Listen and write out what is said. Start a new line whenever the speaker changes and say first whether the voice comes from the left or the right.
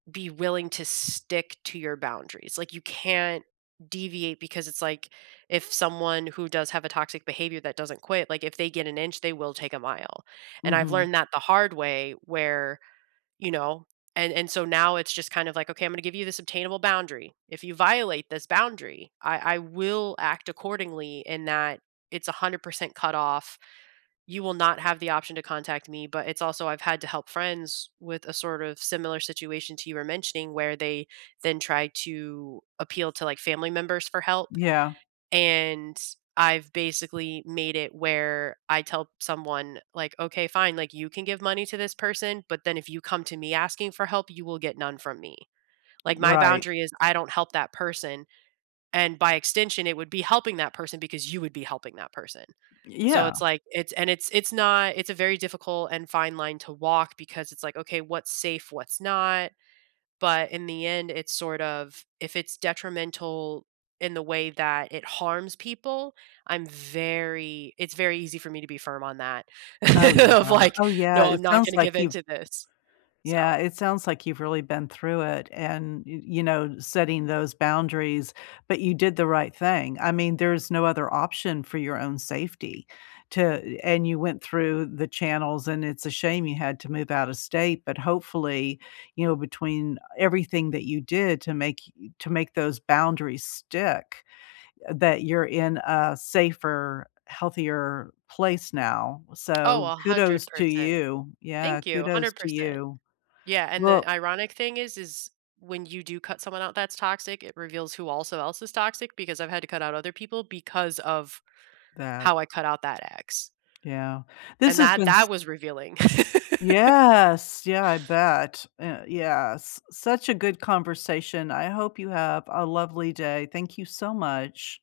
right: Be willing to stick to your boundaries, like, you can't deviate because it's, like, if someone who does have a toxic behavior that doesn't quit, like, if they get an inch, they will take a mile, and I've
left: Mhm.
right: learned that the hard way where, you know? And and so now it's just kind of like, "Okay, I'm gonna give you this obtainable boundary, if you violate this boundary, I I will act accordingly in that it's 100% cut off, you will not have the option to contact me." But it's also I've had to help friends with a sort of similar situation to you were mentioning where they then try to appeal to, like, family members for help,
left: Yeah.
right: and I've basically made it where I tell someone, like, "Okay, fine," like, "You can give money to this person, but then if you come to me asking for help, you will get none from me." Like, my
left: Right.
right: boundary is I don't help that person, and by extension it would be helping that person because you would be helping that person. So,
left: Yeah.
right: it's like, it's and it's it's not it's a very difficult and fine line to walk because it's, like, "Okay, what's safe? What's not?" but in the end, it's sort of if it's detrimental in the way that it harms people, I'm very it's very easy for me to be firm on that
left: Oh, no,
right: of,
left: uh,
right: like,
left: oh, yeah,
right: "No, I'm
left: it
right: not
left: sounds
right: gonna give
left: like you
right: into this." So
left: Yeah, it sounds like you've really been through it, and, y you know, setting those boundaries, but you did the right thing, I mean, there's no other option for your own safety. To and you went through the channels and it's a shame you had to move out of state, but hopefully, you know, between everything that you did to make to make those boundaries stick that you're in a safer, healthier place now,
right: Oh,
left: so,
right: a hundred
left: kudos to
right: percent.
left: you, yeah,
right: Thank you,
left: kudos
right: hundred
left: to
right: percent.
left: you.
right: Yeah, and
left: Well
right: the ironic thing is is when you do cut someone out that's toxic, it reveals who also else is toxic because I've had to cut out other people because of
left: That
right: how I cut out that ex.
left: Yeah, this
right: And
left: has
right: that
left: been s
right: that was revealing.
left: Yes, yeah, I bet, an yes, such a good conversation, I hope you have a lovely day, thank you so much.